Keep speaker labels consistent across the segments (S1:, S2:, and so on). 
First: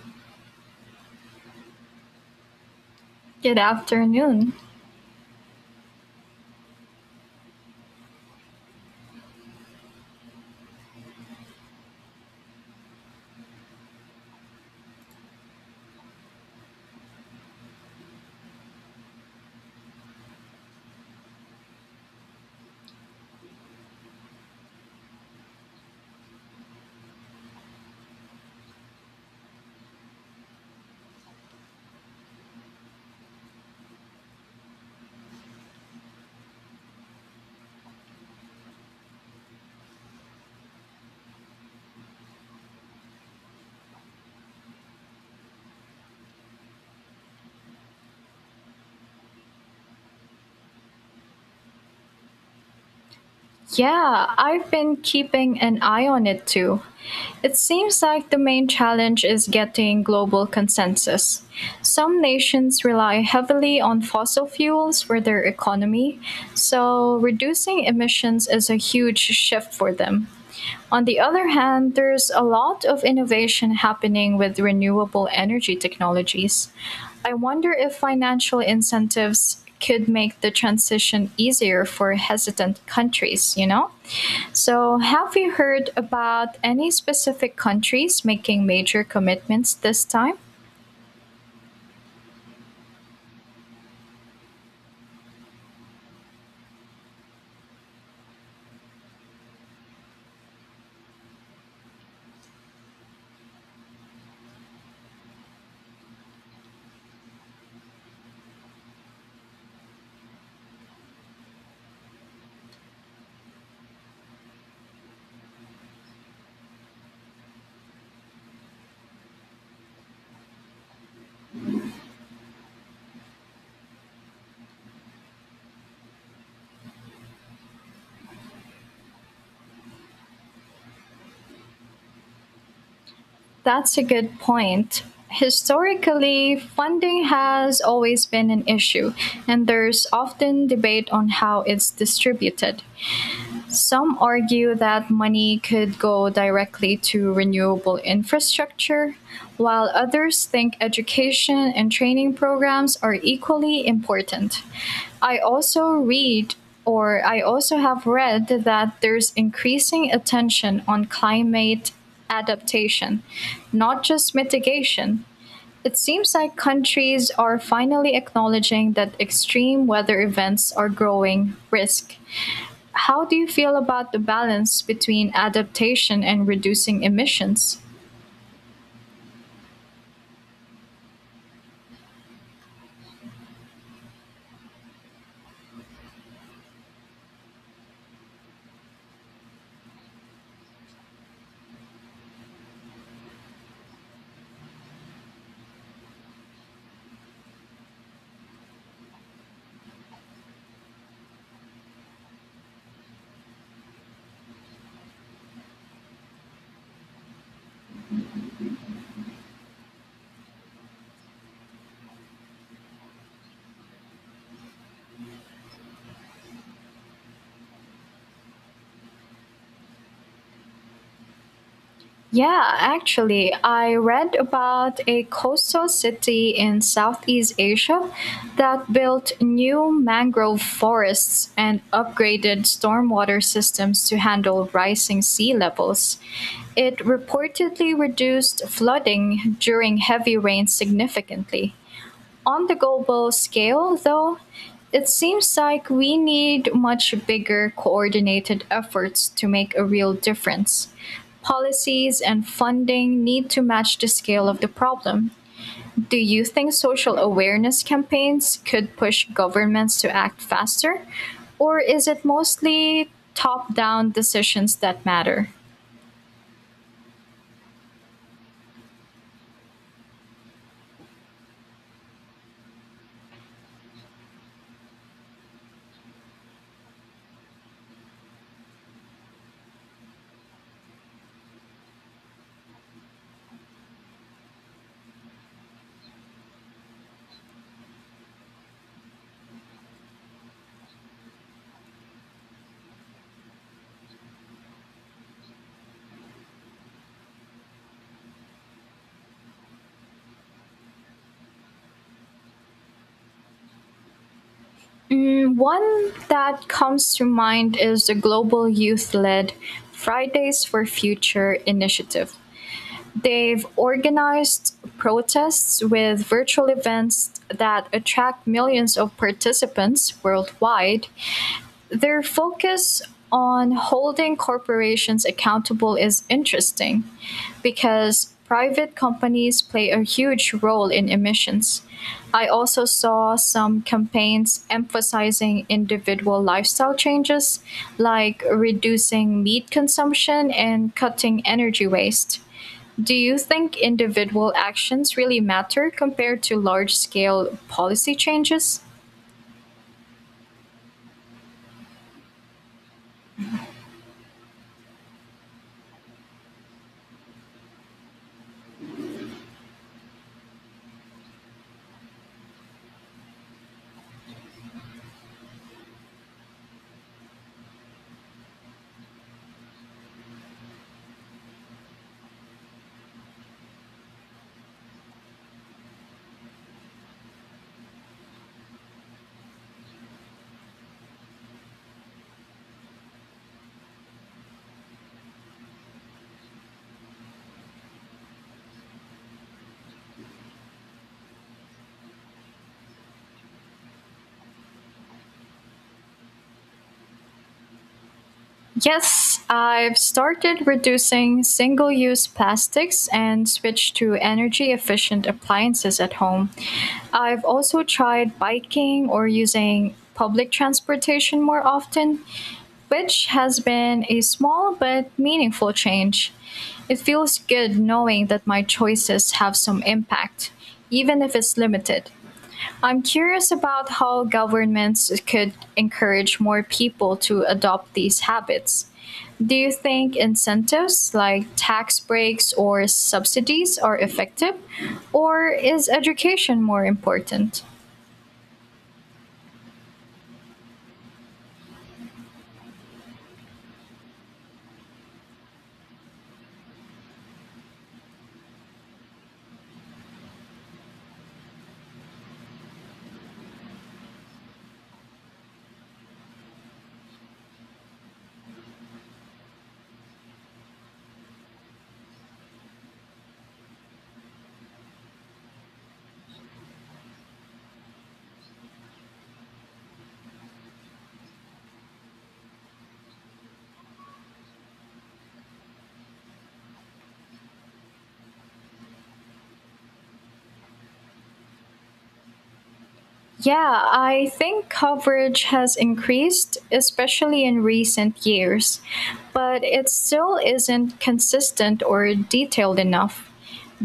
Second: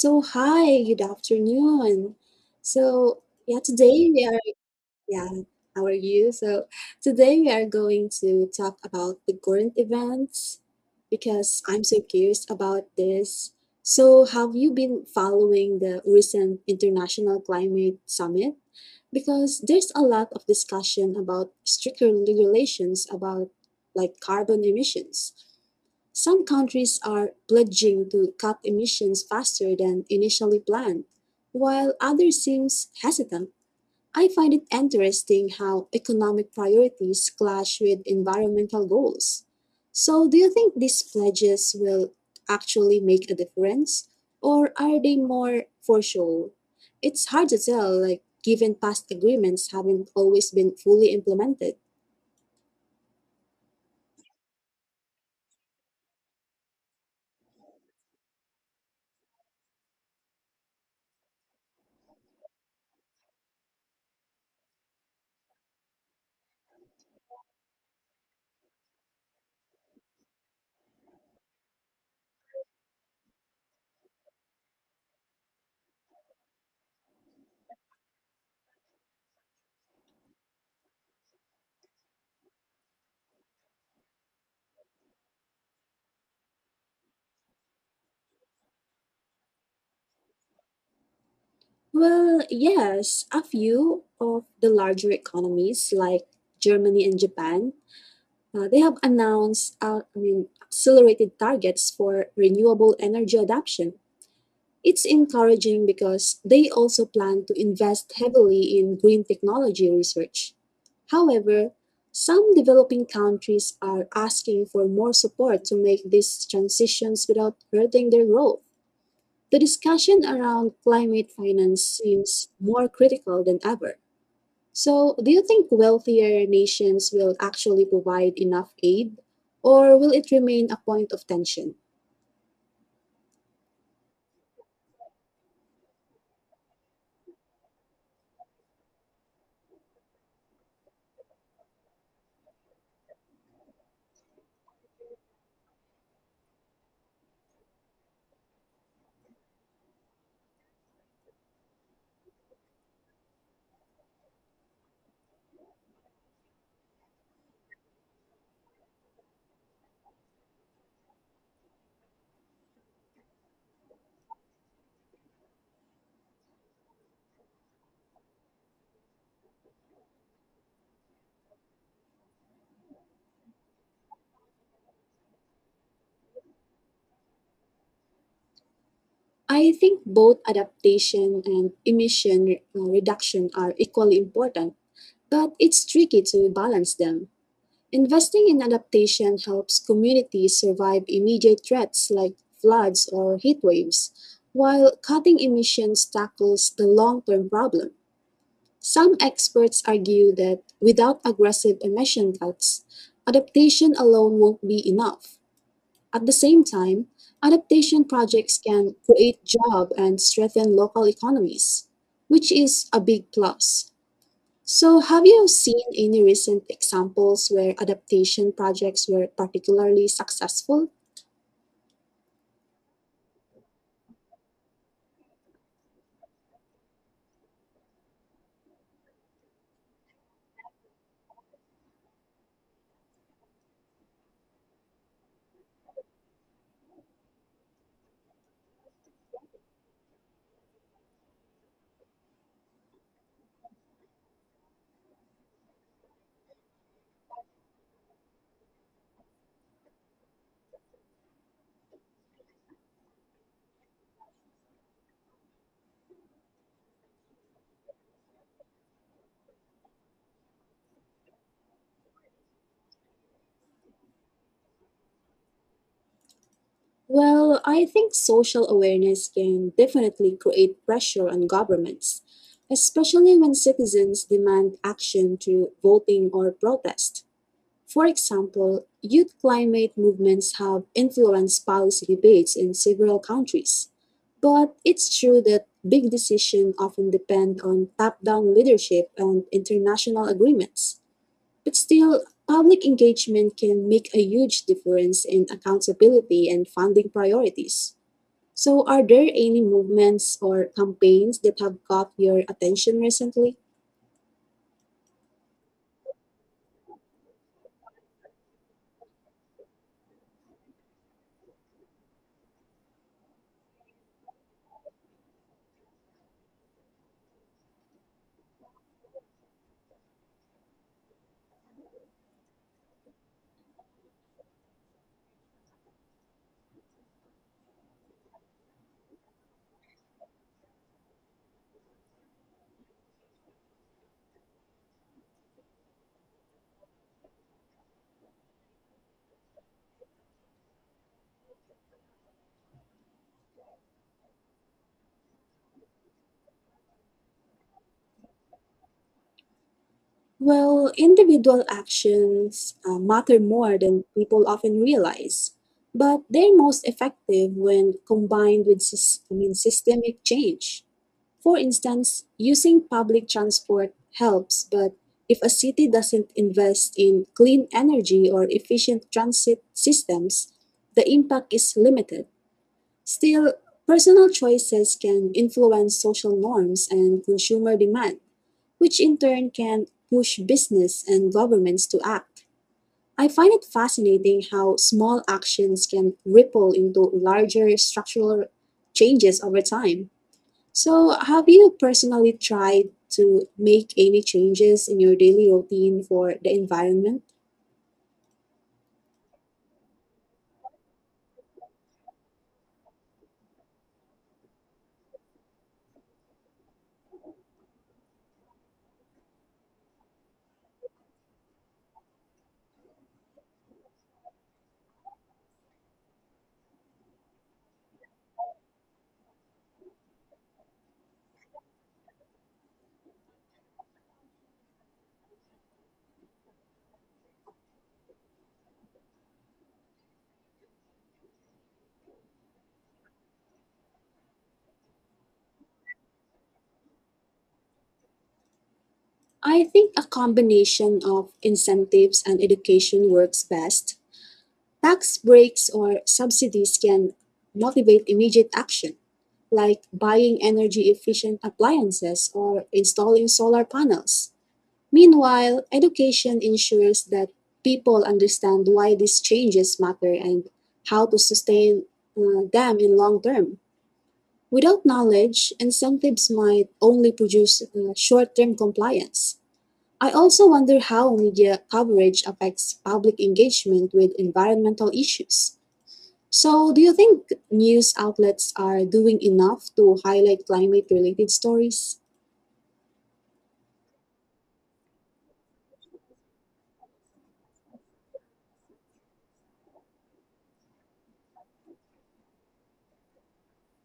S1: So hi, good afternoon. So yeah,
S2: Good
S1: today we are
S2: afternoon.
S1: yeah, how are you? So today we are going to talk about the current events because I'm so curious about this. So have you been following the recent International Climate Summit? Because there's a lot of discussion about stricter regulations about like carbon emissions. Some countries are pledging to cut emissions faster than initially planned, while others seem hesitant. I find it interesting how economic priorities clash with environmental goals. So, do you think these pledges will actually make a difference, or are they more for show? It's hard to tell, like, given past agreements haven't always been fully implemented.
S2: Yeah, I've been keeping an eye on it too. It seems like the main challenge is getting global consensus. Some nations rely heavily on fossil fuels for their economy, so reducing emissions is a huge shift for them. On the other hand, there's a lot of innovation happening with renewable energy technologies. I wonder if financial incentives could make the transition easier for hesitant countries, you know? So, have you heard about any specific countries making major commitments this time?
S1: Well, yes, a few of the larger economies like Germany and Japan, they have announced accelerated targets for renewable energy adoption. It's encouraging because they also plan to invest heavily in green technology research. However, some developing countries are asking for more support to make these transitions without hurting their growth. The discussion around climate finance seems more critical than ever. So, do you think wealthier nations will actually provide enough aid, or will it remain a point of tension?
S2: That's a good point. Historically, funding has always been an issue, and there's often debate on how it's distributed. Some argue that money could go directly to renewable infrastructure, while others think education and training programs are equally important. I also read I also have read that there's increasing attention on climate adaptation, not just mitigation. It seems like countries are finally acknowledging that extreme weather events are growing risk. How do you feel about the balance between adaptation and reducing emissions?
S1: I think both adaptation and emission reduction are equally important, but it's tricky to balance them. Investing in adaptation helps communities survive immediate threats like floods or heat waves, while cutting emissions tackles the long term problem. Some experts argue that without aggressive emission cuts, adaptation alone won't be enough. At the same time, adaptation projects can create jobs and strengthen local economies, which is a big plus. So, have you seen any recent examples where adaptation projects were particularly successful?
S2: Yeah, actually, I read about a coastal city in Southeast Asia that built new mangrove forests and upgraded stormwater systems to handle rising sea levels. It reportedly reduced flooding during heavy rains significantly. On the global scale, though, it seems like we need much bigger coordinated efforts to make a real difference. Policies and funding need to match the scale of the problem. Do you think social awareness campaigns could push governments to act faster? Or is it mostly top down decisions that matter?
S1: Well, I think social awareness can definitely create pressure on governments, especially when citizens demand action through voting or protest. For example, youth climate movements have influenced policy debates in several countries. But it's true that big decisions often depend on top down leadership and international agreements. But still, public engagement can make a huge difference in accountability and funding priorities. So, are there any movements or campaigns that have caught your attention recently?
S2: One that comes to mind is the global youth led Fridays for Future initiative. They've organized protests with virtual events that attract millions of participants worldwide. Their focus on holding corporations accountable is interesting because private companies play a huge role in emissions. I also saw some campaigns emphasizing individual lifestyle changes, like reducing meat consumption and cutting energy waste. Do you think individual actions really matter compared to large scale policy changes?
S1: Well, individual actions matter more than people often realize, but they're most effective when combined with systemic change. For instance, using public transport helps, but if a city doesn't invest in clean energy or efficient transit systems, the impact is limited. Still, personal choices can influence social norms and consumer demand which in turn can push business and governments to act. I find it fascinating how small actions can ripple into larger structural changes over time. So, have you personally tried to make any changes in your daily routine for the environment?
S2: Yes, I've started reducing single use plastics and switched to energy efficient appliances at home. I've also tried biking or using public transportation more often, which has been a small but meaningful change. It feels good knowing that my choices have some impact, even if it's limited. I'm curious about how governments could encourage more people to adopt these habits. Do you think incentives like tax breaks or subsidies are effective, or is education more important?
S1: I think a combination of incentives and education works best. Tax breaks or subsidies can motivate immediate action, like buying energy efficient appliances or installing solar panels. Meanwhile, education ensures that people understand why these changes matter and how to sustain them in long term. Without knowledge, incentives might only produce short term compliance. I also wonder how media coverage affects public engagement with environmental issues. So, do you think news outlets are doing enough to highlight climate related stories?
S2: Yeah, I think coverage has increased, especially in recent years, but it still isn't consistent or detailed enough.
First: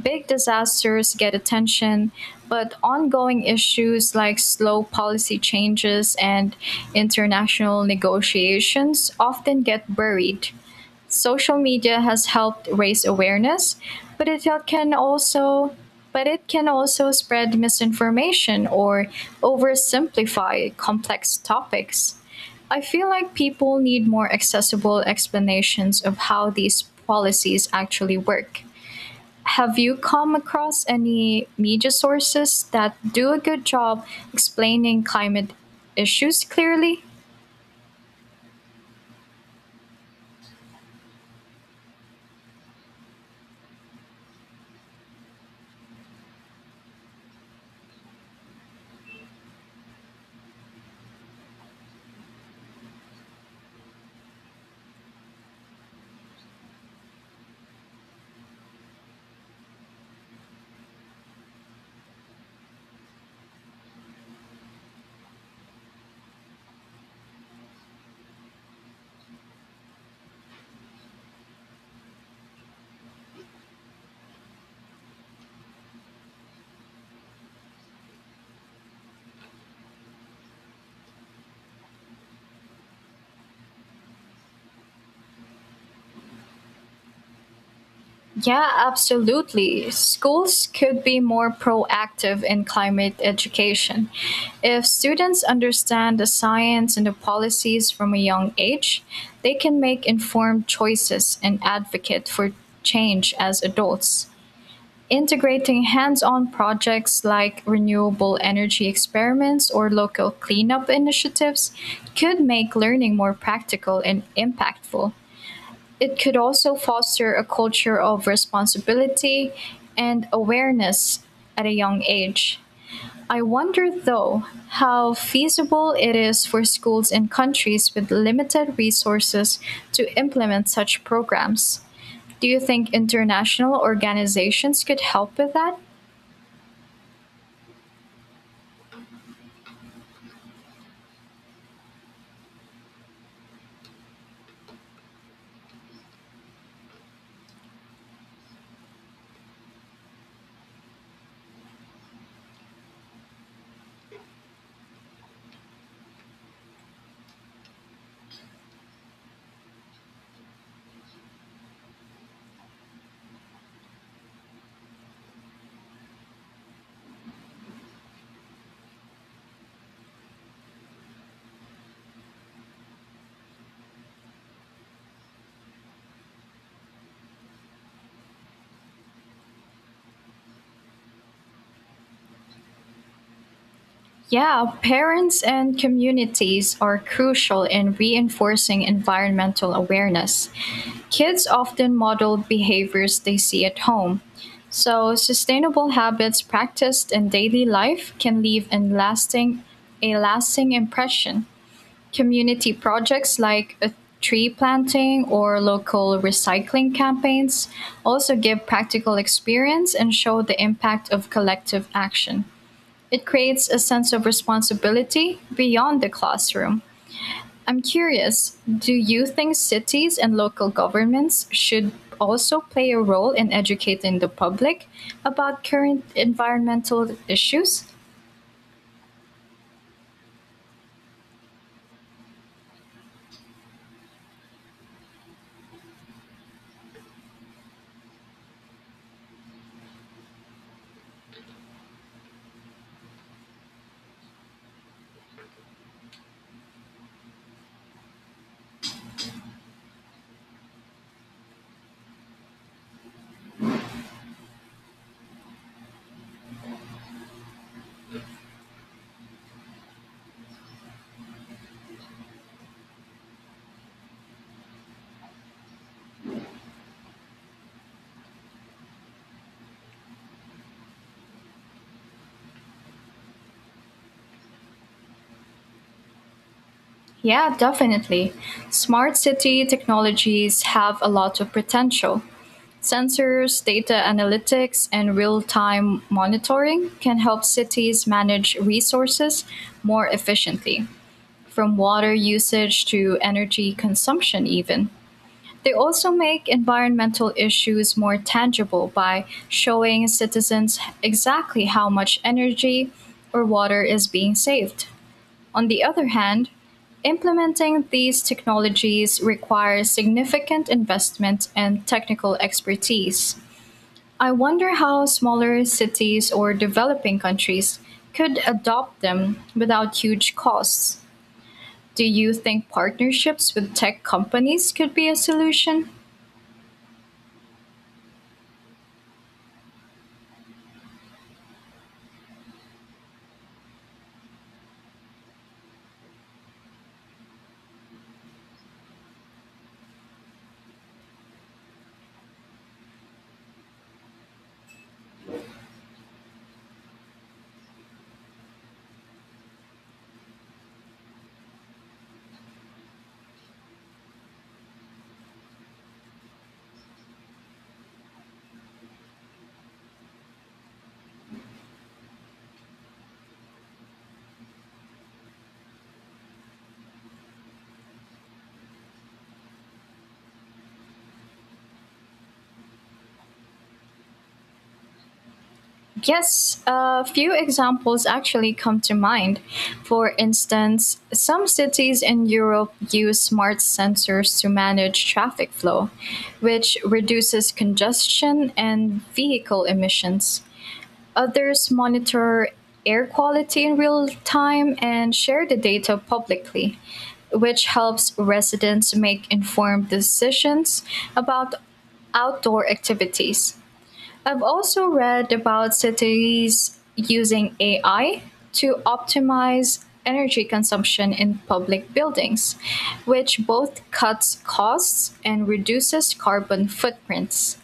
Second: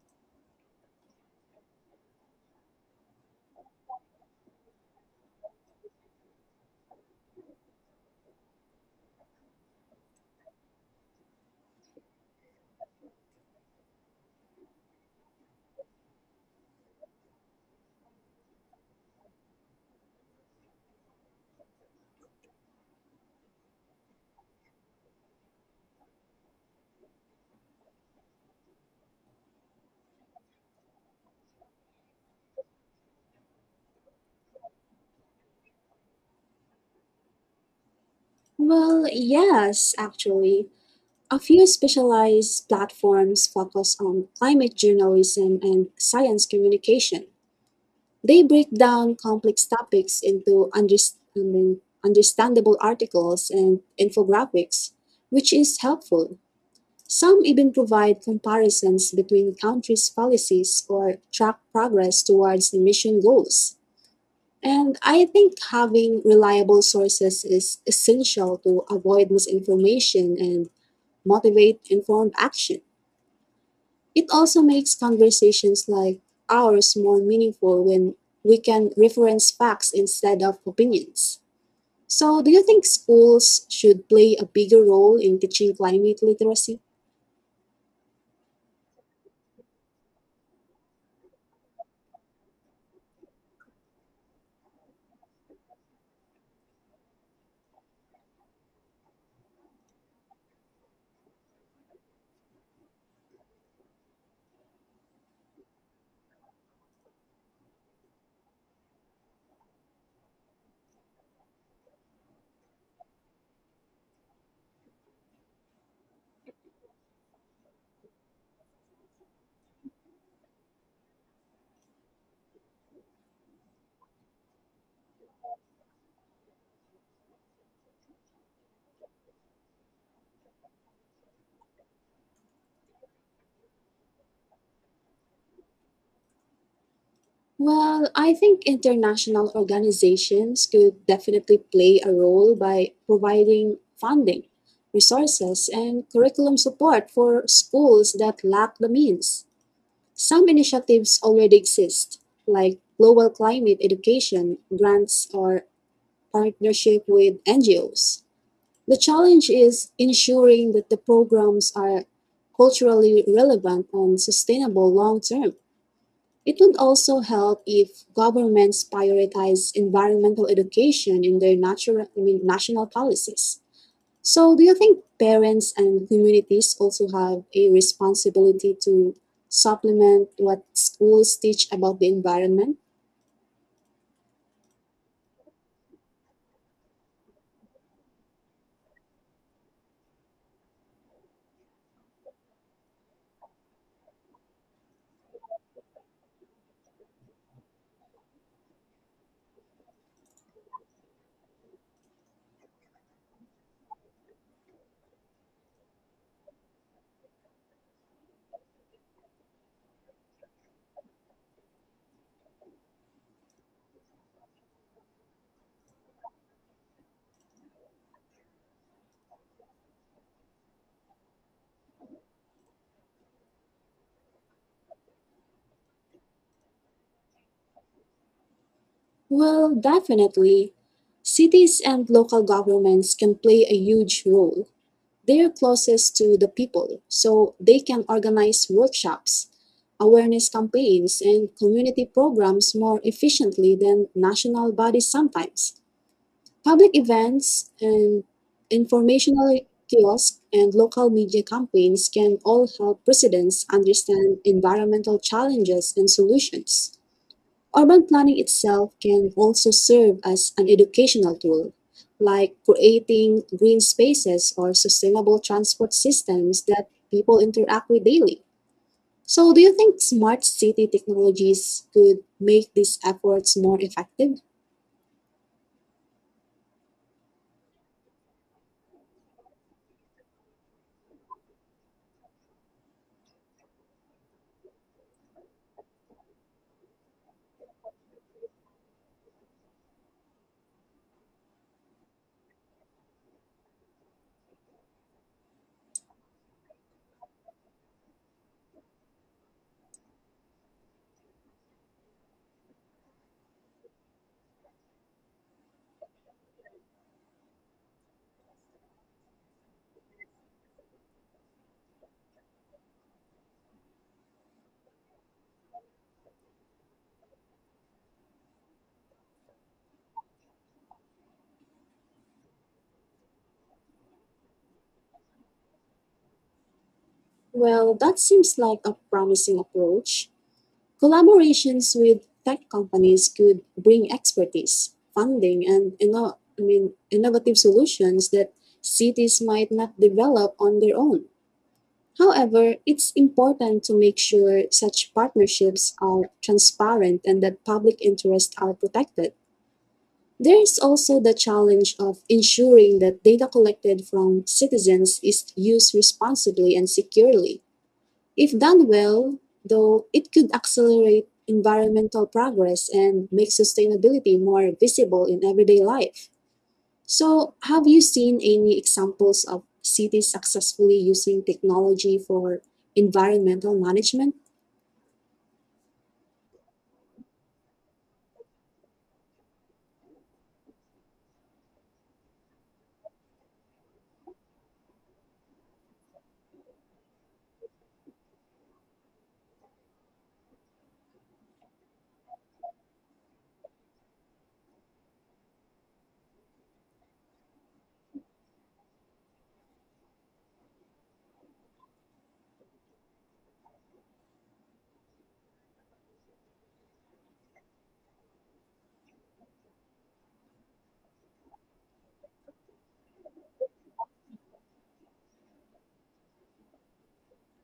S2: Big disasters get attention, but ongoing issues like slow policy changes and international negotiations often get buried. Social media has helped raise awareness, but it can also but it can also spread misinformation or oversimplify complex topics. I feel like people need more accessible explanations of how these policies actually work. Have you come across any media sources that do a good job explaining climate issues clearly?
S1: Well, yes, actually. A few specialized platforms focus on climate journalism and science communication. They break down complex topics into understandable articles and infographics, which is helpful. Some even provide comparisons between countries' policies or track progress towards emission goals. And I think having reliable sources is essential to avoid misinformation and motivate informed action. It also makes conversations like ours more meaningful when we can reference facts instead of opinions. So, do you think schools should play a bigger role in teaching climate literacy?
S2: Yeah, absolutely. Schools could be more proactive in climate education. If students understand the science and the policies from a young age, they can make informed choices and advocate for change as adults. Integrating hands on projects like renewable energy experiments or local cleanup initiatives could make learning more practical and impactful. It could also foster a culture of responsibility and awareness at a young age. I wonder, though, how feasible it is for schools in countries with limited resources to implement such programs. Do you think international organizations could help with that?
S1: Well, I think international organizations could definitely play a role by providing funding, resources, and curriculum support for schools that lack the means. Some initiatives already exist, like global climate education grants or partnership with NGOs. The challenge is ensuring that the programs are culturally relevant and sustainable long term. It would also help if governments prioritize environmental education in their national policies. So, do you think parents and communities also have a responsibility to supplement what schools teach about the environment?
S2: Yeah, parents and communities are crucial in reinforcing environmental awareness. Kids often model behaviors they see at home. So, sustainable habits practiced in daily life can leave a lasting impression. Community projects like a tree planting or local recycling campaigns also give practical experience and show the impact of collective action. It creates a sense of responsibility beyond the classroom. I'm curious, do you think cities and local governments should also play a role in educating the public about current environmental issues?
S1: Well, definitely. Cities and local governments can play a huge role. They are closest to the people, so they can organize workshops, awareness campaigns, and community programs more efficiently than national bodies sometimes. Public events and informational kiosks and local media campaigns can all help residents understand environmental challenges and solutions. Urban planning itself can also serve as an educational tool, like creating green spaces or sustainable transport systems that people interact with daily. So, do you think smart city technologies could make these efforts more effective?
S2: Yeah, definitely. Smart city technologies have a lot of potential. Sensors, data analytics, and real time monitoring can help cities manage resources more efficiently, from water usage to energy consumption, even. They also make environmental issues more tangible by showing citizens exactly how much energy or water is being saved. On the other hand, implementing these technologies requires significant investment and technical expertise. I wonder how smaller cities or developing countries could adopt them without huge costs. Do you think partnerships with tech companies could be a solution?
S1: Well, that seems like a promising approach. Collaborations with tech companies could bring expertise, funding, and innovative solutions that cities might not develop on their own. However, it's important to make sure such partnerships are transparent and that public interests are protected. There is also the challenge of ensuring that data collected from citizens is used responsibly and securely. If done well, though, it could accelerate environmental progress and make sustainability more visible in everyday life. So, have you seen any examples of cities successfully using technology for environmental management?
S2: Yes, a few examples actually come to mind. For instance, some cities in Europe use smart sensors to manage traffic flow, which reduces congestion and vehicle emissions. Others monitor air quality in real time and share the data publicly, which helps residents make informed decisions about outdoor activities. I've also read about cities using AI to optimize energy consumption in public buildings, which both cuts costs and reduces carbon footprints.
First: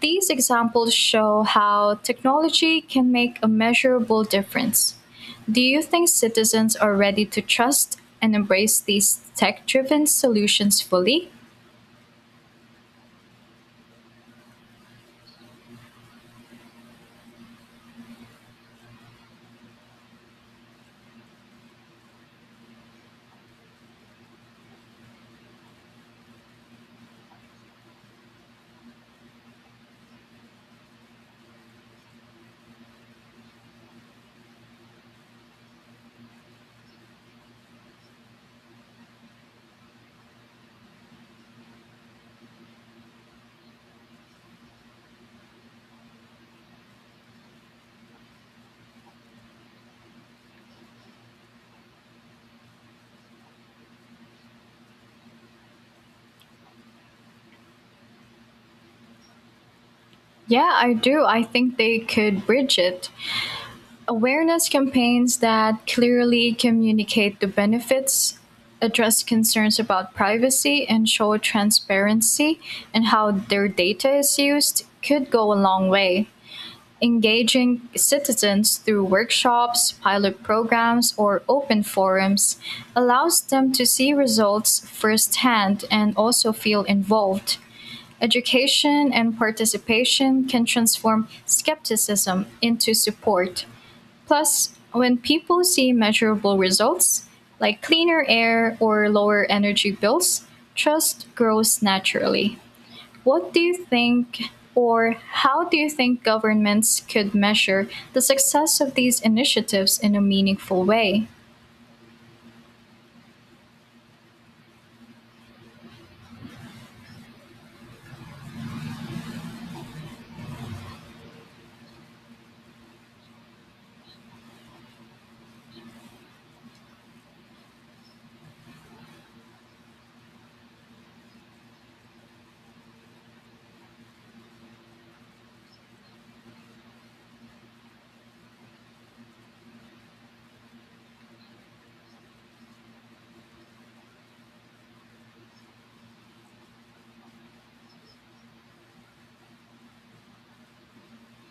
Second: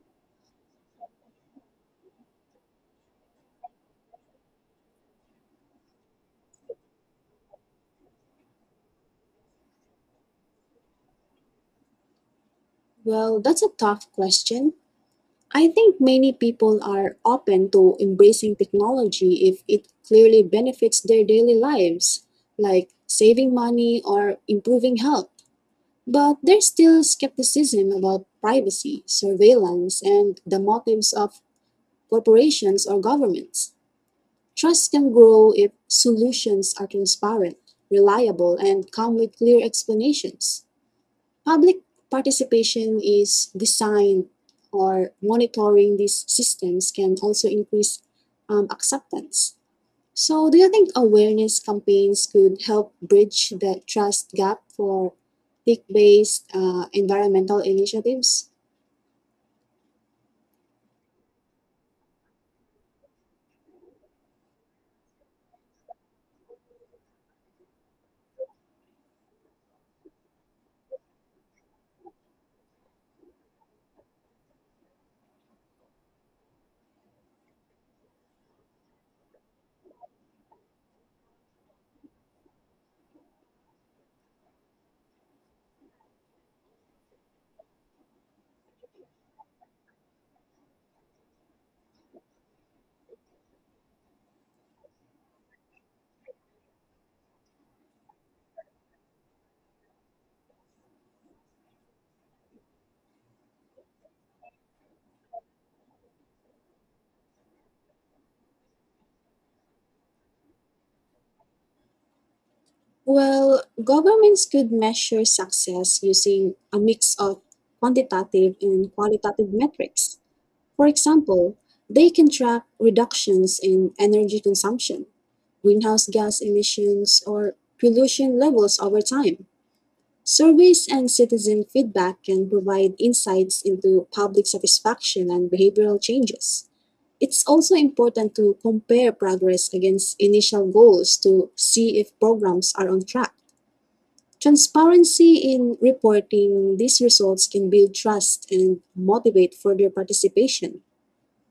S2: These examples show how technology can make a measurable difference. Do you think citizens are ready to trust and embrace these tech driven solutions fully?
S1: Well, that's a tough question. I think many people are open to embracing technology if it clearly benefits their daily lives, like saving money or improving health. But there's still skepticism about privacy, surveillance, and the motives of corporations or governments. Trust can grow if solutions are transparent, reliable, and come with clear explanations. Public participation is designed or monitoring these systems can also increase acceptance. So, do you think awareness campaigns could help bridge the trust gap for tech based environmental initiatives?
S2: Yeah, I do. I think they could bridge it. Awareness campaigns that clearly communicate the benefits, address concerns about privacy, and show transparency in how their data is used could go a long way. Engaging citizens through workshops, pilot programs, or open forums allows them to see results firsthand and also feel involved. Education and participation can transform skepticism into support. Plus, when people see measurable results, like cleaner air or lower energy bills, trust grows naturally. What do you think, or how do you think governments could measure the success of these initiatives in a meaningful way?
S1: Well, governments could measure success using a mix of quantitative and qualitative metrics. For example, they can track reductions in energy consumption, greenhouse gas emissions, or pollution levels over time. Surveys and citizen feedback can provide insights into public satisfaction and behavioral changes. It's also important to compare progress against initial goals to see if programs are on track. Transparency in reporting these results can build trust and motivate further participation.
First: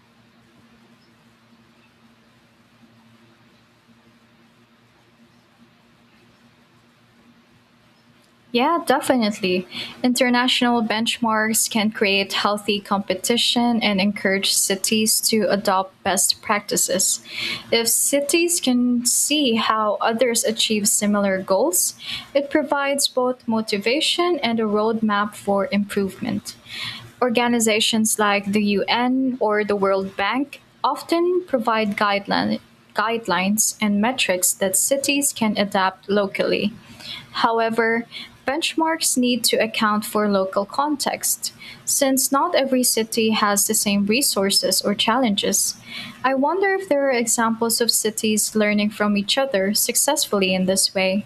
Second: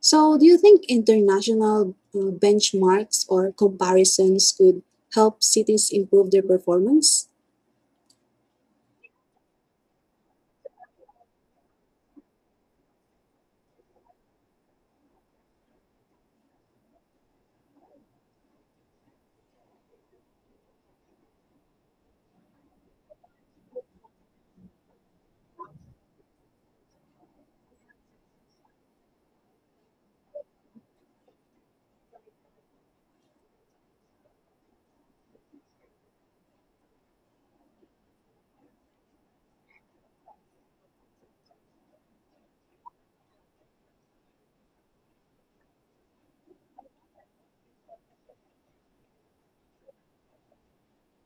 S1: So, do you think international benchmarks or comparisons could help cities improve their performance?
S2: Yeah, definitely. International benchmarks can create healthy competition and encourage cities to adopt best practices. If cities can see how others achieve similar goals, it provides both motivation and a roadmap for improvement. Organizations like the UN or the World Bank often provide guidelines and metrics that cities can adapt locally. However, benchmarks need to account for local context. Since not every city has the same resources or challenges, I wonder if there are examples of cities learning from each other successfully in this way.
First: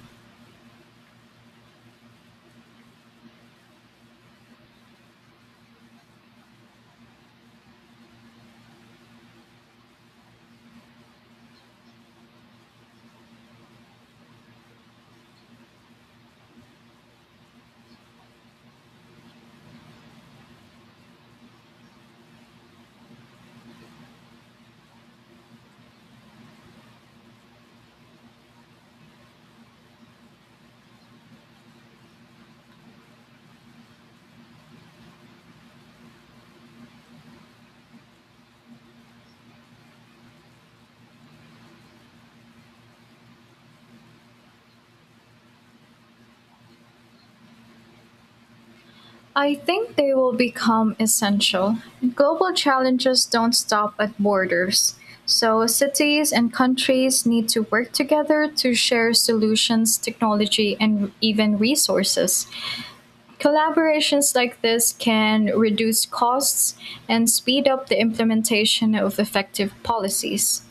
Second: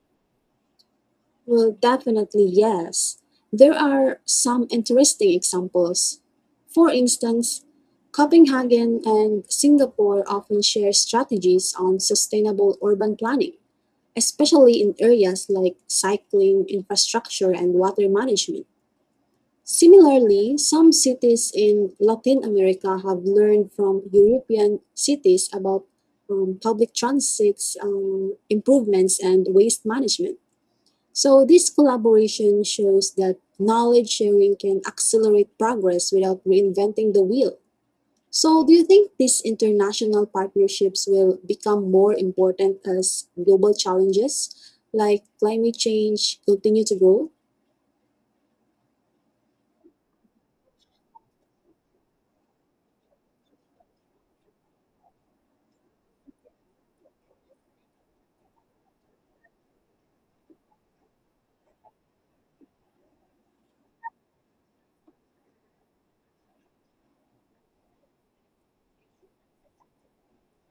S1: Well, definitely yes. There are some interesting examples. For instance, Copenhagen and Singapore often share strategies on sustainable urban planning, especially in areas like cycling infrastructure and water management. Similarly, some cities in Latin America have learned from European cities about public transit improvements and waste management. So, this collaboration shows that knowledge sharing can accelerate progress without reinventing the wheel. So, do you think these international partnerships will become more important as global challenges like climate change continue to grow?
S2: I think they will become essential. Global challenges don't stop at borders. So, cities and countries need to work together to share solutions, technology, and even resources. Collaborations like this can reduce costs and speed up the implementation of effective policies.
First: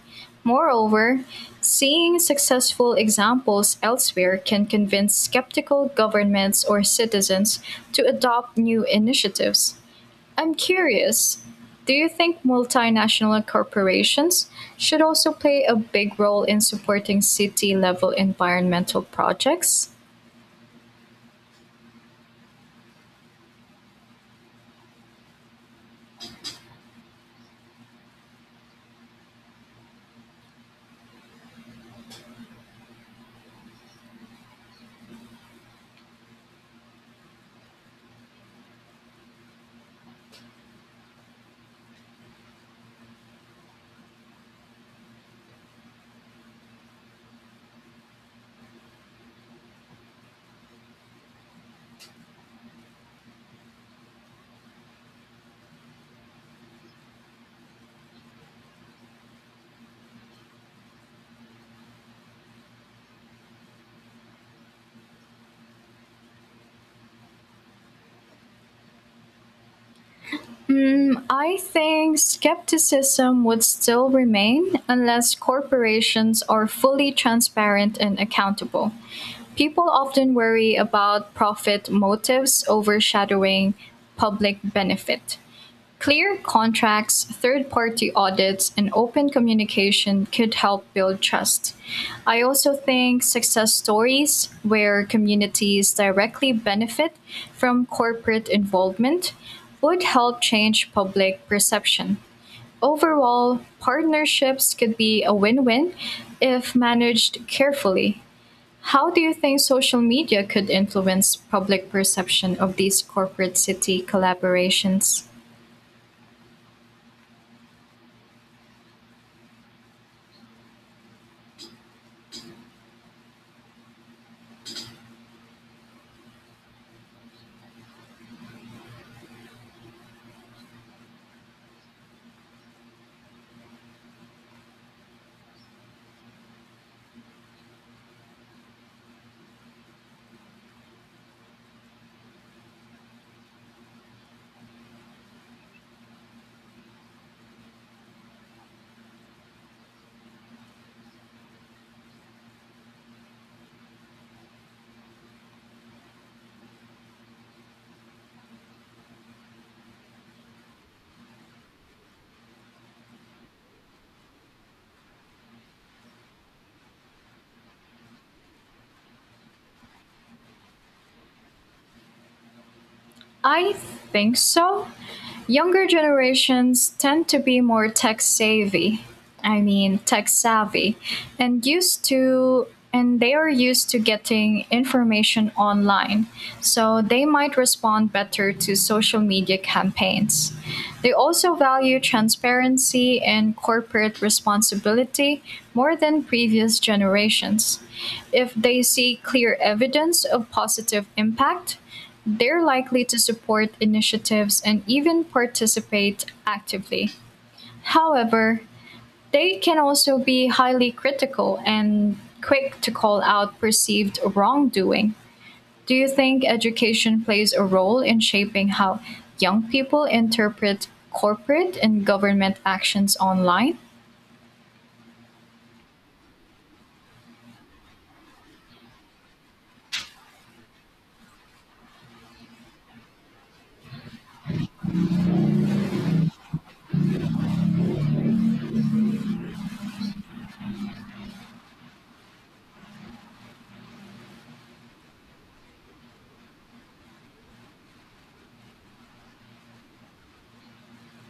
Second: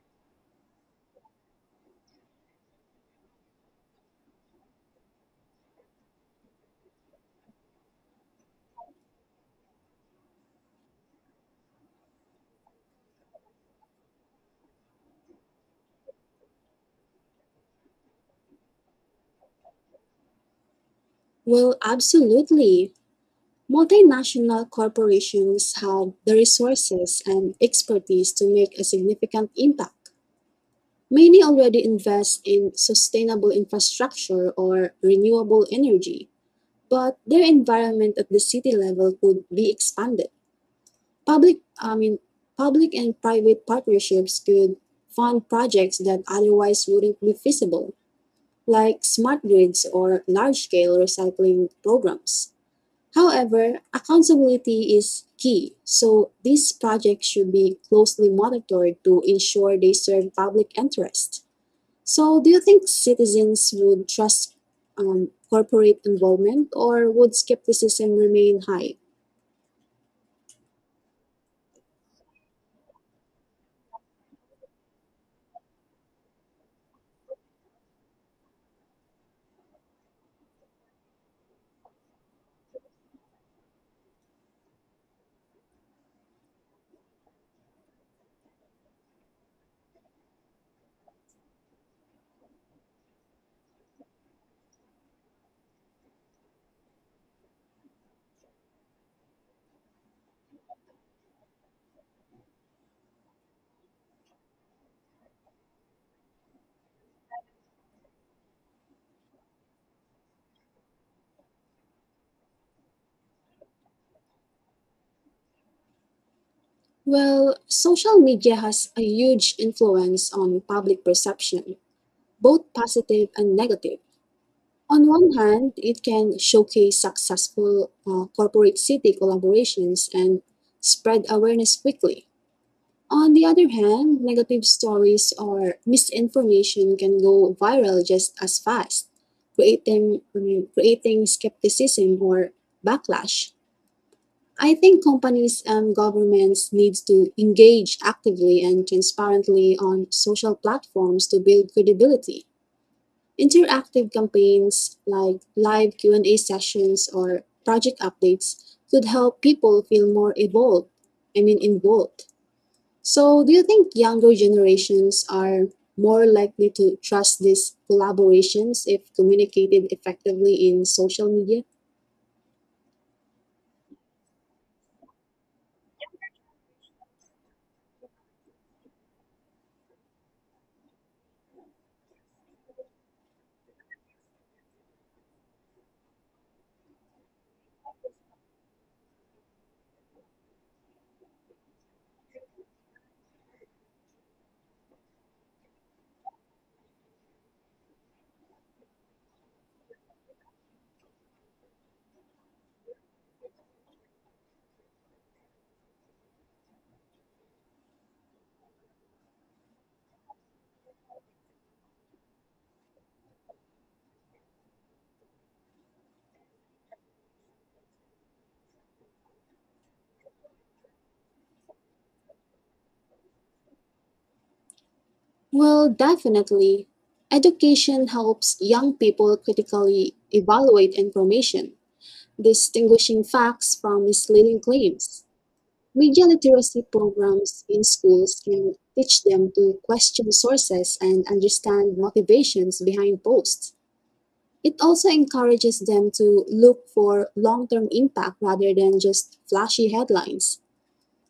S2: Moreover, seeing successful examples elsewhere can convince skeptical governments or citizens to adopt new initiatives. I'm curious, do you think multinational corporations should also play a big role in supporting city level environmental projects?
S1: Well, absolutely. Multinational corporations have the resources and expertise to make a significant impact. Many already invest in sustainable infrastructure or renewable energy, but their environment at the city level could be expanded. Public, I mean, Public and private partnerships could fund projects that otherwise wouldn't be feasible, like smart grids or large-scale recycling programs. However, accountability is key, so these projects should be closely monitored to ensure they serve public interest. So, do you think citizens would trust corporate involvement or would skepticism remain high?
S2: I think skepticism would still remain unless corporations are fully transparent and accountable. People often worry about profit motives overshadowing public benefit. Clear contracts, third party audits, and open communication could help build trust. I also think success stories where communities directly benefit from corporate involvement would help change public perception. Overall, partnerships could be a win win if managed carefully. How do you think social media could influence public perception of these corporate city collaborations?
S1: Well, social media has a huge influence on public perception, both positive and negative. On one hand, it can showcase successful corporate city collaborations and spread awareness quickly. On the other hand, negative stories or misinformation can go viral just as fast, creating skepticism or backlash. I think companies and governments need to engage actively and transparently on social platforms to build credibility. Interactive campaigns like live Q&A sessions or project updates could help people feel more involved. I mean involved. So, do you think younger generations are more likely to trust these collaborations if communicated effectively in social media?
S2: I think so. Younger generations tend to be more tech savvy. I mean, tech savvy and used to and they are used to getting information online. So they might respond better to social media campaigns. They also value transparency and corporate responsibility more than previous generations. If they see clear evidence of positive impact, they're likely to support initiatives and even participate actively. However, they can also be highly critical and quick to call out perceived wrongdoing. Do you think education plays a role in shaping how young people interpret corporate and government actions online?
S1: Well, definitely. Education helps young people critically evaluate information, distinguishing facts from misleading claims. Media literacy programs in schools can teach them to question sources and understand motivations behind posts. It also encourages them to look for long term impact rather than just flashy headlines.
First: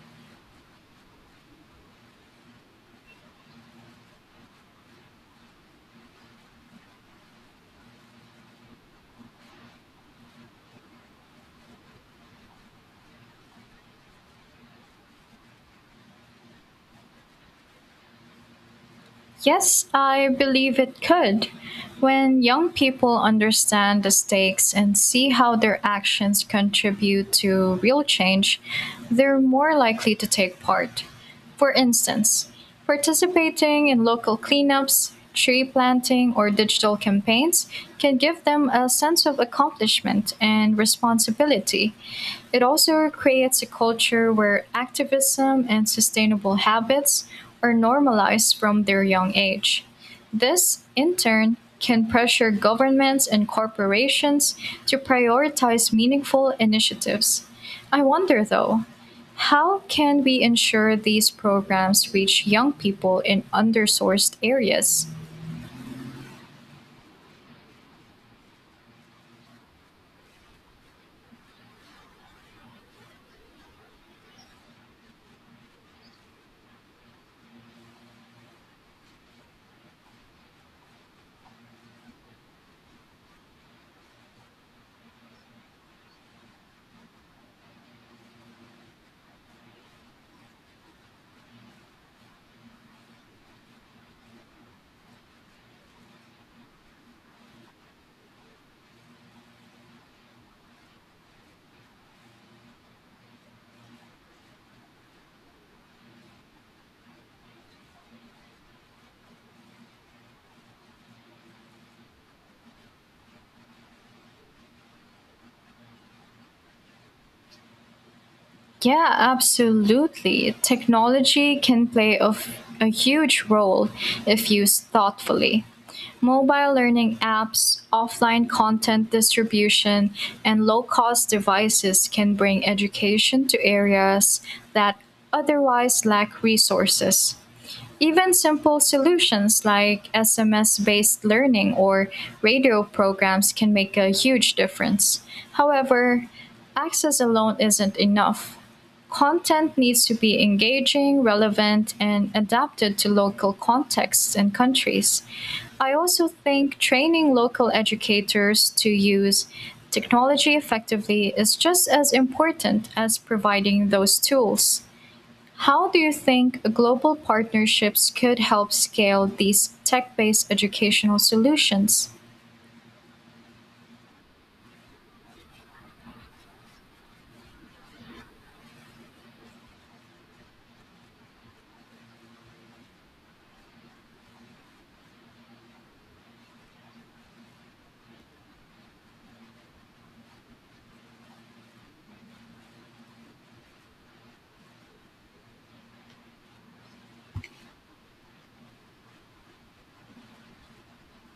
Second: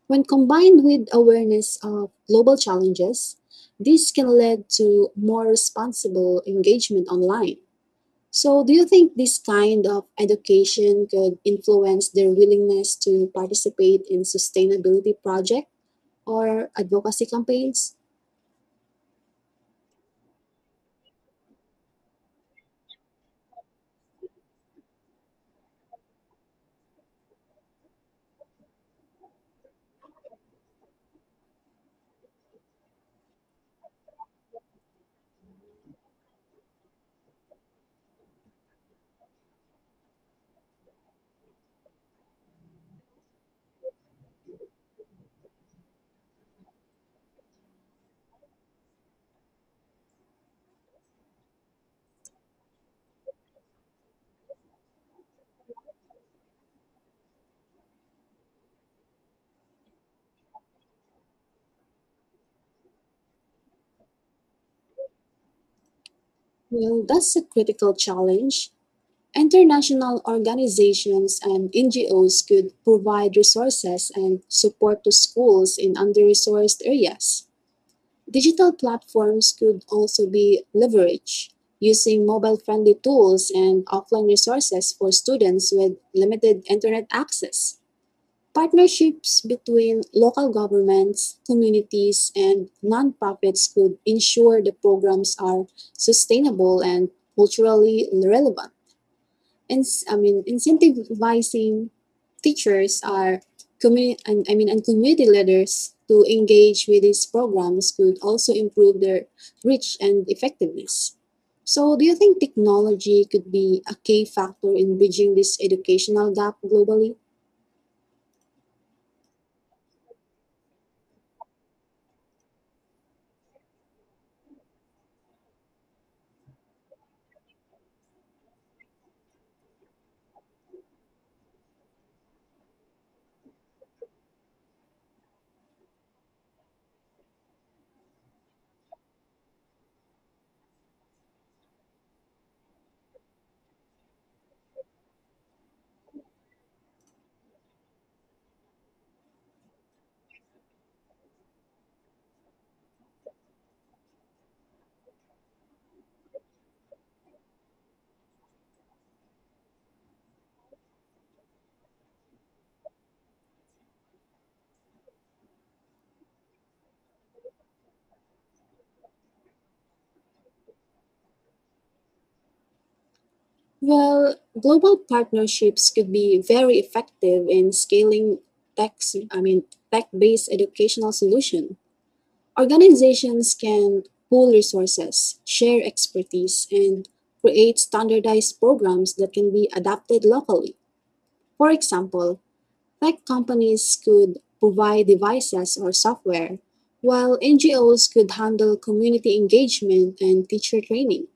S1: When combined with awareness of global challenges, this can lead to more responsible engagement online. So, do you think this kind of education could influence their willingness to participate in sustainability projects or advocacy campaigns?
S2: Yes, I believe it could. When young people understand the stakes and see how their actions contribute to real change, they're more likely to take part. For instance, participating in local cleanups, tree planting, or digital campaigns can give them a sense of accomplishment and responsibility. It also creates a culture where activism and sustainable habits are normalized from their young age. This, in turn, can pressure governments and corporations to prioritize meaningful initiatives. I wonder, though, how can we ensure these programs reach young people in undersourced areas?
S1: Well, that's a critical challenge. International organizations and NGOs could provide resources and support to schools in under resourced areas. Digital platforms could also be leveraged using mobile friendly tools and offline resources for students with limited internet access. Partnerships between local governments, communities, and nonprofits could ensure the programs are sustainable and culturally relevant. And incentivizing teachers are community and I mean and community leaders to engage with these programs could also improve their reach and effectiveness. So, do you think technology could be a key factor in bridging this educational gap globally?
S2: Yeah, absolutely. Technology can play a huge role if used thoughtfully. Mobile learning apps, offline content distribution, and low cost devices can bring education to areas that otherwise lack resources. Even simple solutions like SMS based learning or radio programs can make a huge difference. However, access alone isn't enough. Content needs to be engaging, relevant, and adapted to local contexts and countries. I also think training local educators to use technology effectively is just as important as providing those tools. How do you think global partnerships could help scale these tech based educational solutions?
S1: Well, global partnerships could be very effective in scaling tech, I mean, tech-based educational solution. Organizations can pool resources, share expertise, and create standardized programs that can be adapted locally. For example, tech companies could provide devices or software, while NGOs could handle community engagement and teacher training.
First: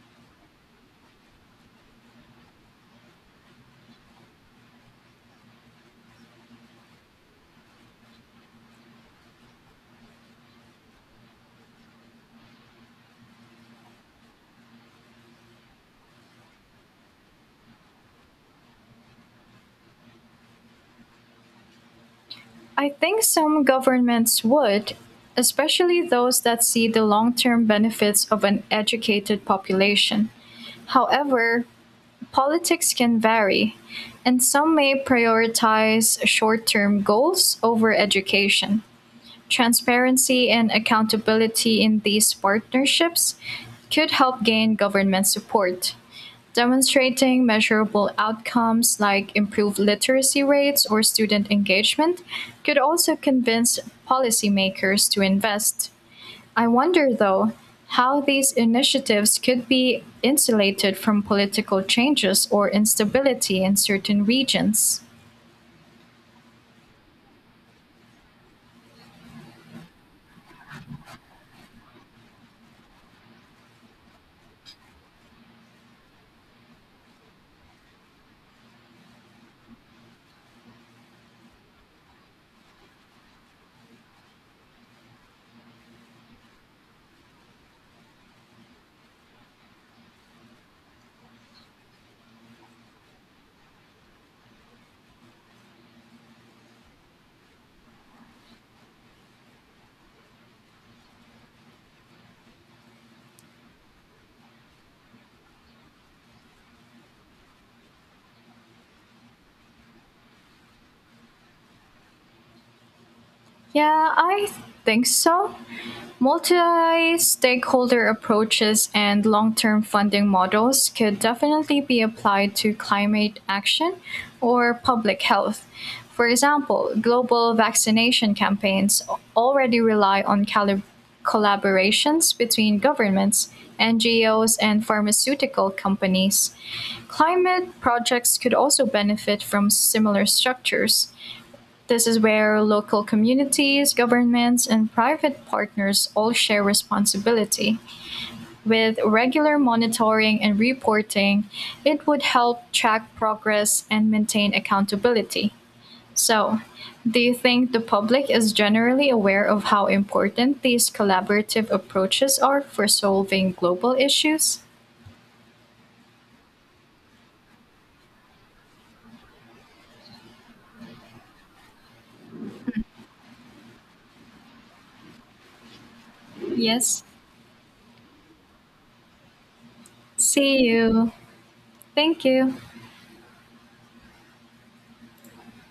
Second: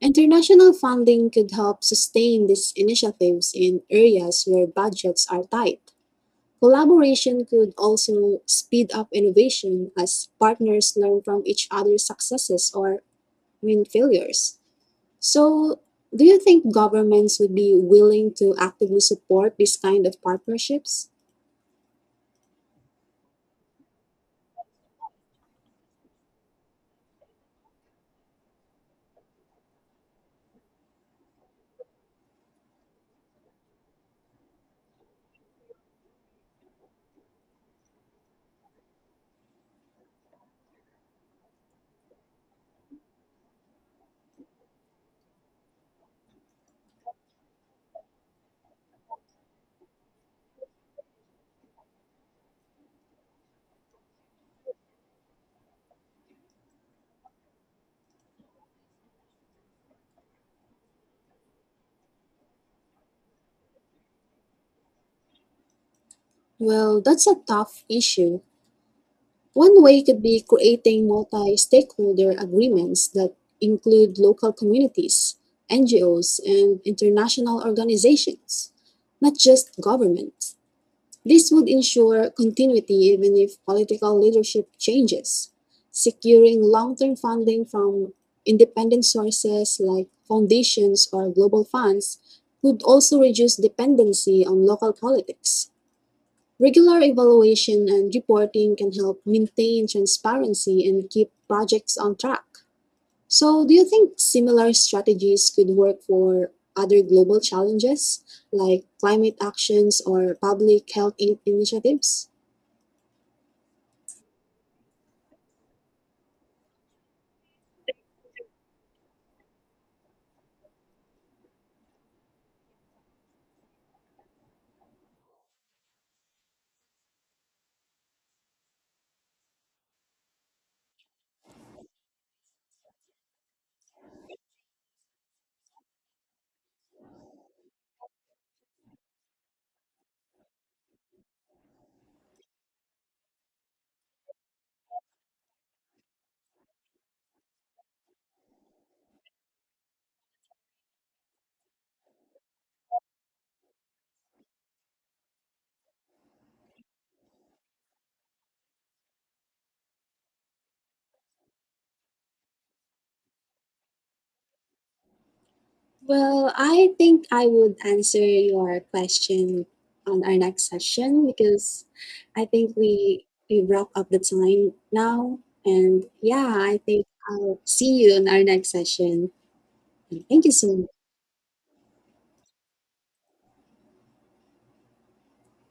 S1: International funding could help sustain these initiatives in areas where budgets are tight. Collaboration could also speed up innovation as partners learn from each other's successes or win failures. So, do you think governments would be willing to actively support this kind of partnerships?
S2: I think some governments would, especially those that see the long term benefits of an educated population. However, politics can vary, and some may prioritize short term goals over education. Transparency and accountability in these partnerships could help gain government support. Demonstrating measurable outcomes like improved literacy rates or student engagement could also convince policymakers to invest. I wonder, though, how these initiatives could be insulated from political changes or instability in certain regions.
S1: Well, that's a tough issue. One way could be creating multi stakeholder agreements that include local communities, NGOs, and international organizations, not just governments. This would ensure continuity even if political leadership changes. Securing long term funding from independent sources like foundations or global funds could also reduce dependency on local politics. Regular evaluation and reporting can help maintain transparency and keep projects on track. So, do you think similar strategies could work for other global challenges like climate actions or public health initiatives?
S2: Yeah, I think so. Multi stakeholder approaches and long term funding models could definitely be applied to climate action or public health. For example, global vaccination campaigns already rely on collaborations between governments, NGOs, and pharmaceutical companies. Climate projects could also benefit from similar structures this is where local communities, governments, and private partners all share responsibility. With regular monitoring and reporting, it would help track progress and maintain accountability. So, do you think the public is generally aware of how important these collaborative approaches are for solving global issues?
S1: Well, I think I would answer your question on our next session because I think we wrap up the time now. And yeah, I
S2: Yes.
S1: think I'll see you on our next session. Thank you
S2: See
S1: so much.
S2: you. Thank you.